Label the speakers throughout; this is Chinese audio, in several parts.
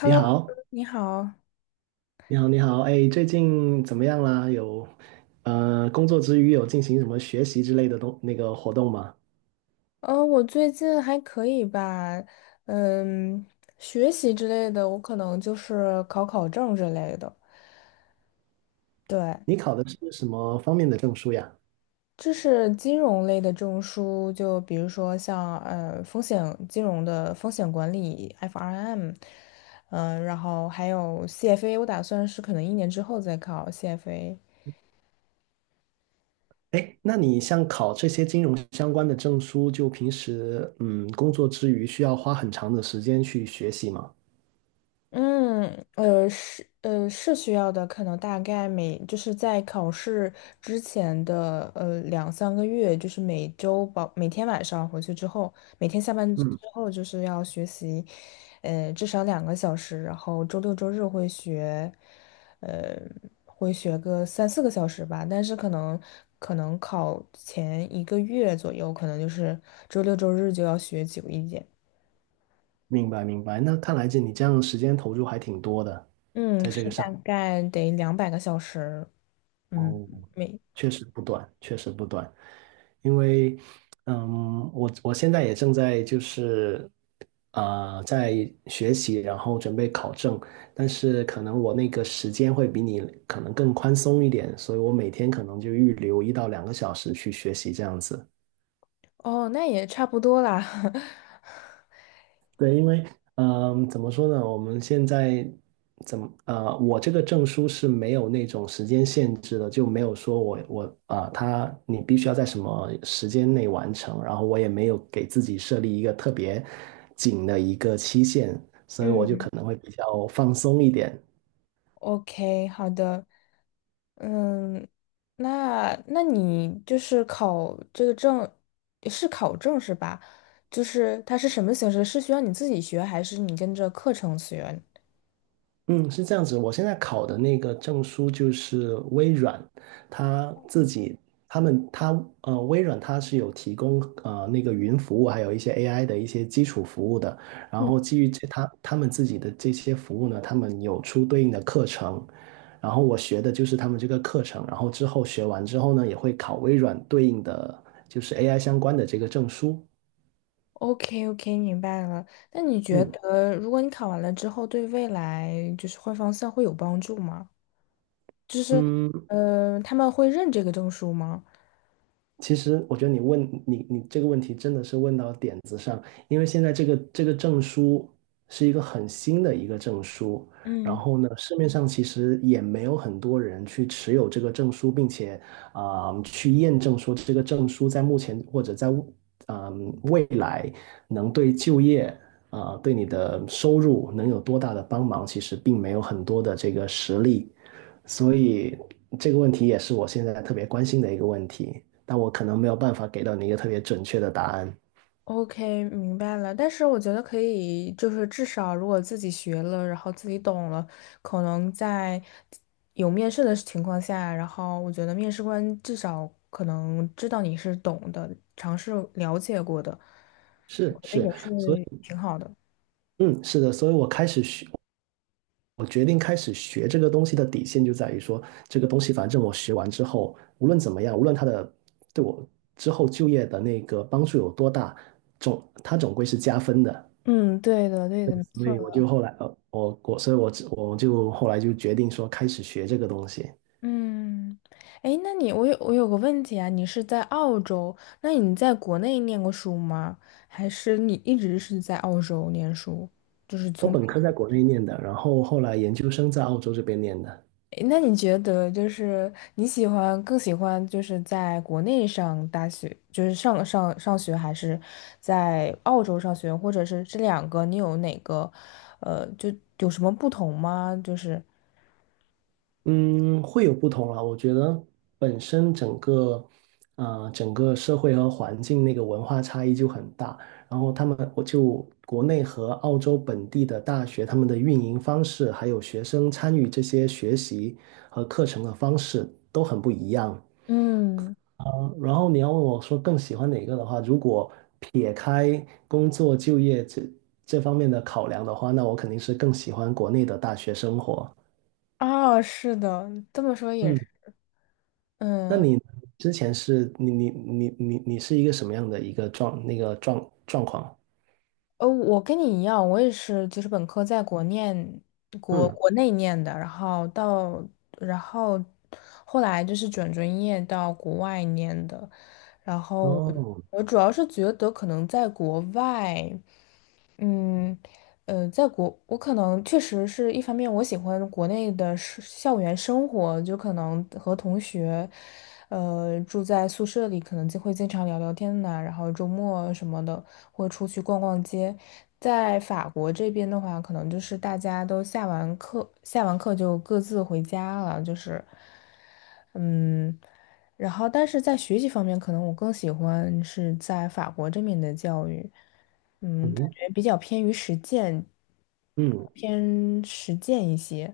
Speaker 1: 你 好，
Speaker 2: 你好。
Speaker 1: 你好，哎，最近怎么样啦？有，工作之余有进行什么学习之类的东那个活动吗？
Speaker 2: 我最近还可以吧，嗯，学习之类的，我可能就是考考证之类的。对，
Speaker 1: 你考的是什么方面的证书呀？
Speaker 2: 这是金融类的证书，就比如说像呃风险金融的风险管理（ （FRM），然后还有 CFA，我打算是可能一年之后再考 CFA。
Speaker 1: 哎，那你像考这些金融相关的证书，就平时工作之余需要花很长的时间去学习吗？
Speaker 2: 嗯，是需要的，可能大概就是在考试之前的2、3个月，就是每周保每天晚上回去之后，每天下班之
Speaker 1: 嗯，
Speaker 2: 后就是要学习，至少2个小时，然后周六周日呃，会学个3、4个小时吧，但是可能考前一个月左右，可能就是周六周日就要学久一点，
Speaker 1: 明白明白。那看来你这样的时间投入还挺多的，
Speaker 2: 嗯，
Speaker 1: 在这
Speaker 2: 是
Speaker 1: 个
Speaker 2: 大
Speaker 1: 上。
Speaker 2: 概得200个小时。嗯，
Speaker 1: 哦，
Speaker 2: 没，
Speaker 1: 确实不短，确实不短，因为，嗯，我现在也正在在学习，然后准备考证，但是可能我那个时间会比你可能更宽松一点，所以我每天可能就预留一到两个小时去学习这样子。
Speaker 2: 哦，那也差不多啦。
Speaker 1: 对，因为怎么说呢？我们现在我这个证书是没有那种时间限制的，就没有说我我啊、呃，他你必须要在什么时间内完成，然后我也没有给自己设立一个特别紧的一个期限，所以我就可
Speaker 2: 嗯，
Speaker 1: 能会比较放松一点。
Speaker 2: OK，好的。嗯，那你就是考这个证，是考证是吧？就是它是什么形式？是需要你自己学，还是你跟着课程学？
Speaker 1: 嗯，是这样子。我现在考的那个证书就是微软，它自己，他们，它，呃，微软它是有提供那个云服务，还有一些 AI 的一些基础服务的。然
Speaker 2: 嗯，
Speaker 1: 后基于这，他们自己的这些服务呢，他们有出对应的课程。然后我学的就是他们这个课程，然后之后学完之后呢，也会考微软对应的就是 AI 相关的这个证书。
Speaker 2: ？OK OK，明白了。那你觉
Speaker 1: 嗯
Speaker 2: 得，如果你考完了之后，对未来就是换方向会有帮助吗？
Speaker 1: 嗯，
Speaker 2: 嗯，他们会认这个证书吗？
Speaker 1: 其实我觉得你这个问题真的是问到点子上，因为现在这个证书是一个很新的一个证书，然
Speaker 2: 嗯。
Speaker 1: 后呢，市面上其实也没有很多人去持有这个证书，并且去验证说这个证书在目前或者在未来能对就业对你的收入能有多大的帮忙，其实并没有很多的这个实例，所以这个问题也是我现在特别关心的一个问题，但我可能没有办法给到你一个特别准确的答案。
Speaker 2: OK，明白了。但是我觉得可以，就是至少如果自己学了，然后自己懂了，可能在有面试的情况下，然后我觉得面试官至少可能知道你是懂的，尝试了解过的，
Speaker 1: 是
Speaker 2: 我觉得
Speaker 1: 是，
Speaker 2: 也是
Speaker 1: 所以
Speaker 2: 挺好的。
Speaker 1: 嗯，是的，所以我开始学，我决定开始学这个东西的底线就在于说，这个东西反正我学完之后，无论怎么样，无论它的对我之后就业的那个帮助有多大，它总归是加分的。
Speaker 2: 嗯，对的，对
Speaker 1: 对，
Speaker 2: 的，没
Speaker 1: 所
Speaker 2: 错
Speaker 1: 以我
Speaker 2: 的。
Speaker 1: 就后来，呃，我我所以我我就后来就决定说开始学这个东西。
Speaker 2: 嗯，哎，那你我有我有个问题啊，你是在澳洲，那你在国内念过书吗？还是你一直是在澳洲念书？就是
Speaker 1: 我
Speaker 2: 从。
Speaker 1: 本科在国内念的，然后后来研究生在澳洲这边念的。
Speaker 2: 诶那你觉得就是你更喜欢就是在国内上大学，就是上学，还是在澳洲上学，或者是这两个你有哪个，就有什么不同吗？就是，
Speaker 1: 嗯，会有不同啊。我觉得本身整个，整个社会和环境那个文化差异就很大。然后他们，我就国内和澳洲本地的大学，他们的运营方式，还有学生参与这些学习和课程的方式都很不一样。
Speaker 2: 嗯，
Speaker 1: 然后你要问我说更喜欢哪个的话，如果撇开工作就业这方面的考量的话，那我肯定是更喜欢国内的大学生活。
Speaker 2: 啊，是的，这么说也
Speaker 1: 嗯，
Speaker 2: 是，
Speaker 1: 那
Speaker 2: 嗯，
Speaker 1: 你呢之前是你是一个什么样的一个状那个状状况？
Speaker 2: 我跟你一样，我也是，就是本科在
Speaker 1: 嗯，
Speaker 2: 国内念的，然后到然后后来就是转专业到国外念的，然后我
Speaker 1: 哦，
Speaker 2: 我主要是觉得可能在国外。嗯，我可能确实是一方面，我喜欢国内的是校园生活，就可能和同学，住在宿舍里，可能就会经常聊聊天呐、然后周末什么的会出去逛逛街。在法国这边的话，可能就是大家都下完课就各自回家了，就是。嗯，然后但是在学习方面，可能我更喜欢是在法国这面的教育，嗯，感
Speaker 1: 嗯
Speaker 2: 觉比较偏于实践，
Speaker 1: 嗯，
Speaker 2: 偏实践一些，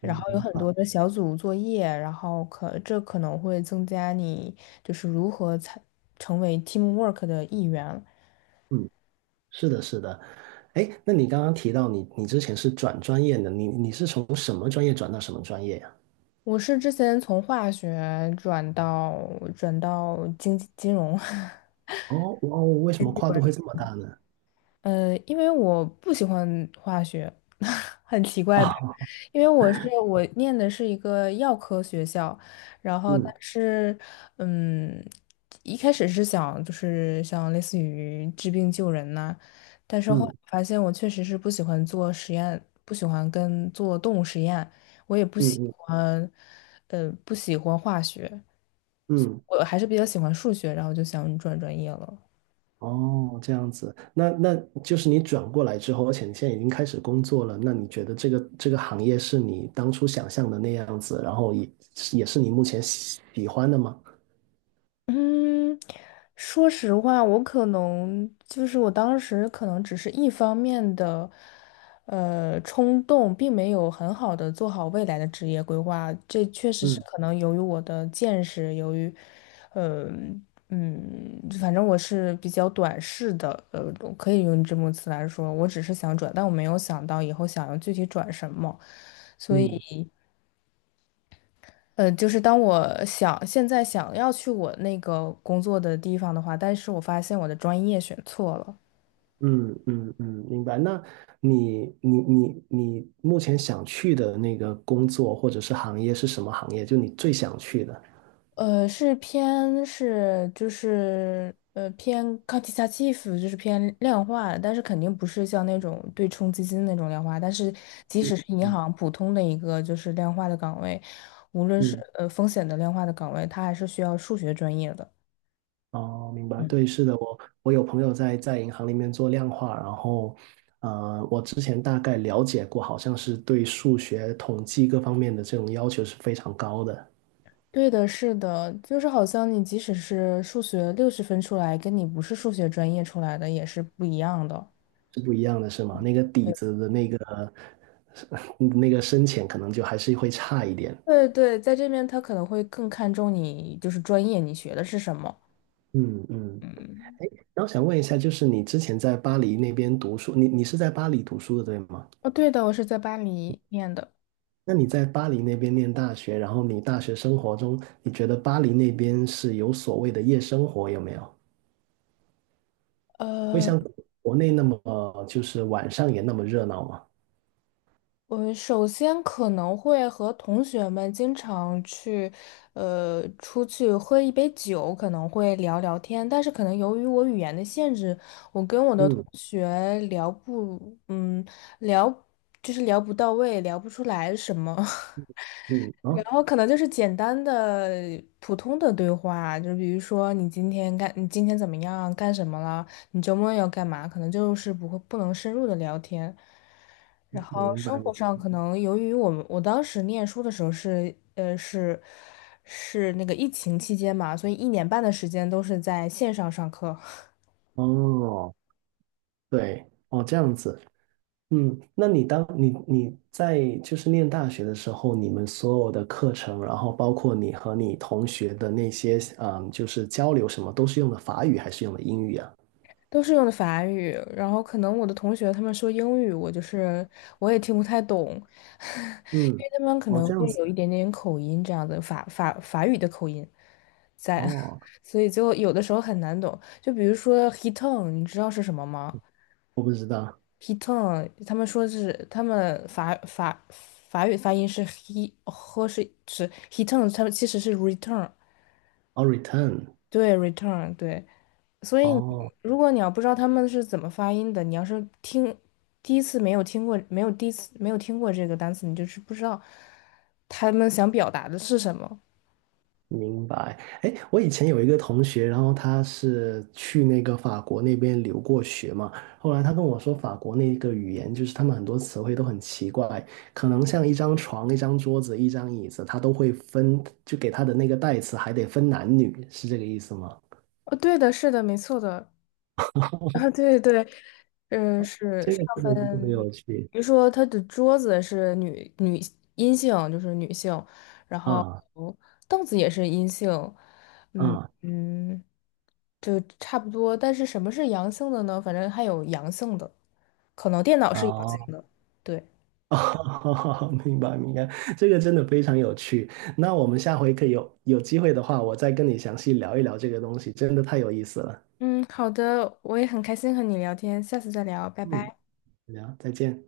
Speaker 2: 然后有
Speaker 1: 嗯
Speaker 2: 很
Speaker 1: 白。
Speaker 2: 多的小组作业，然后可能会增加你就是如何才成为 teamwork 的一员。
Speaker 1: 嗯，是的，是的。哎，那你刚刚提到你之前是转专业的，你是从什么专业转到什么专业呀？
Speaker 2: 我是之前从化学转到经济金融。
Speaker 1: 哦哦，为什么跨度会这 么大呢？
Speaker 2: 因为我不喜欢化学，很奇 怪吧？
Speaker 1: 啊，
Speaker 2: 因为我念的是一个药科学校，然后但
Speaker 1: 嗯。
Speaker 2: 是，嗯，一开始是想就是像类似于治病救人呐、但是后来
Speaker 1: 嗯
Speaker 2: 发现我确实是不喜欢做实验，不喜欢跟做动物实验，我也不
Speaker 1: 嗯
Speaker 2: 喜
Speaker 1: 嗯
Speaker 2: 欢，呃，不喜欢化学，
Speaker 1: 嗯，
Speaker 2: 我还是比较喜欢数学，然后就想转专业了。
Speaker 1: 哦，这样子，那那就是你转过来之后，而且你现在已经开始工作了，那你觉得这个行业是你当初想象的那样子，然后也也是你目前喜欢的吗？
Speaker 2: 嗯，说实话，我可能就是我当时可能只是一方面的，冲动，并没有很好的做好未来的职业规划。这确实是
Speaker 1: 嗯
Speaker 2: 可能由于我的见识，由于，呃，嗯，反正我是比较短视的，可以用这么词来说，我只是想转，但我没有想到以后想要具体转什么。所以。
Speaker 1: 嗯
Speaker 2: 就是当现在想要去我那个工作的地方的话，但是我发现我的专业选错了，
Speaker 1: 嗯嗯嗯，明白。那你目前想去的那个工作或者是行业是什么行业？就你最想去的？
Speaker 2: 呃，是偏是就是呃偏 quantitative，就是偏量化的，但是肯定不是像那种对冲基金那种量化，但是即使是银行普通的一个就是量化的岗位，无论是
Speaker 1: 嗯。
Speaker 2: 风险的量化的岗位，它还是需要数学专业的。
Speaker 1: 哦，明白，对，是的，我有朋友在在银行里面做量化，然后，我之前大概了解过，好像是对数学、统计各方面的这种要求是非常高的，
Speaker 2: 对的，是的，就是好像你即使是数学60分出来，跟你不是数学专业出来的也是不一样的。
Speaker 1: 是不一样的，是吗？那个底
Speaker 2: 对
Speaker 1: 子的那个 那个深浅，可能就还是会差一点。
Speaker 2: 对对，在这边他可能会更看重你就是专业，你学的是什么。
Speaker 1: 嗯嗯，
Speaker 2: 嗯，
Speaker 1: 哎，那我想问一下，就是你之前在巴黎那边读书，你是在巴黎读书的，对吗？
Speaker 2: 哦，对的，我是在巴黎念的。
Speaker 1: 那你在巴黎那边念大学，然后你大学生活中，你觉得巴黎那边是有所谓的夜生活有没有？会
Speaker 2: 呃。
Speaker 1: 像国内那么，就是晚上也那么热闹吗？
Speaker 2: 我首先可能会和同学们经常去，出去喝一杯酒，可能会聊聊天。但是可能由于我语言的限制，我跟我的同
Speaker 1: 嗯
Speaker 2: 学聊不，聊就是聊不到位，聊不出来什么。
Speaker 1: 嗯，
Speaker 2: 然
Speaker 1: 哦，
Speaker 2: 后可能就是简单的普通的对话，就比如说你今天怎么样，干什么了？你周末要干嘛？可能就是不会不能深入的聊天。然后
Speaker 1: 明白
Speaker 2: 生
Speaker 1: 明
Speaker 2: 活
Speaker 1: 白，
Speaker 2: 上可能由于我当时念书的时候是那个疫情期间嘛，所以1年半的时间都是在线上上课，
Speaker 1: 哦，对哦，这样子，嗯，那你当你你在就是念大学的时候，你们所有的课程，然后包括你和你同学的那些，嗯，就是交流什么，都是用的法语还是用的英语啊？
Speaker 2: 都是用的法语。然后可能我的同学他们说英语，我就是也听不太懂，因
Speaker 1: 嗯，
Speaker 2: 为他们可
Speaker 1: 哦，
Speaker 2: 能
Speaker 1: 这样
Speaker 2: 会
Speaker 1: 子，
Speaker 2: 有一点点口音这样的法语的口音在，
Speaker 1: 哦，
Speaker 2: 所以就有的时候很难懂。就比如说 hitung，你知道是什么吗？
Speaker 1: 我不知道。
Speaker 2: He t o n 他们说是他们法语发音是 he 和是 heton，他们其实是 return，
Speaker 1: 哦，return,
Speaker 2: 对 return 对。所以
Speaker 1: 哦，
Speaker 2: 如果你要不知道他们是怎么发音的，你要是听第一次没有听过，没有第一次没有听过这个单词，你就是不知道他们想表达的是什么。
Speaker 1: 明白。哎，我以前有一个同学，然后他是去那个法国那边留过学嘛，后来他跟我说，法国那个语言就是他们很多词汇都很奇怪，可能像一张床、一张桌子、一张椅子，他都会分，就给他的那个代词还得分男女，是这个意思吗？
Speaker 2: 哦，对的，是的，没错的。啊，对对，嗯，是
Speaker 1: 这
Speaker 2: 上
Speaker 1: 个真的是特别
Speaker 2: 分，
Speaker 1: 有趣
Speaker 2: 比如说他的桌子是阴性，就是女性，然后
Speaker 1: 啊
Speaker 2: 凳子也是阴性，嗯
Speaker 1: 啊！
Speaker 2: 嗯，就差不多。但是什么是阳性的呢？反正还有阳性的，可能电脑是阳性
Speaker 1: 哦
Speaker 2: 的。对，
Speaker 1: 哦，明白明白，这个真的非常有趣。那我们下回可以有有机会的话，我再跟你详细聊一聊这个东西，真的太有意思了。
Speaker 2: 嗯，好的，我也很开心和你聊天，下次再聊，拜
Speaker 1: 嗯，
Speaker 2: 拜。
Speaker 1: 聊，再见。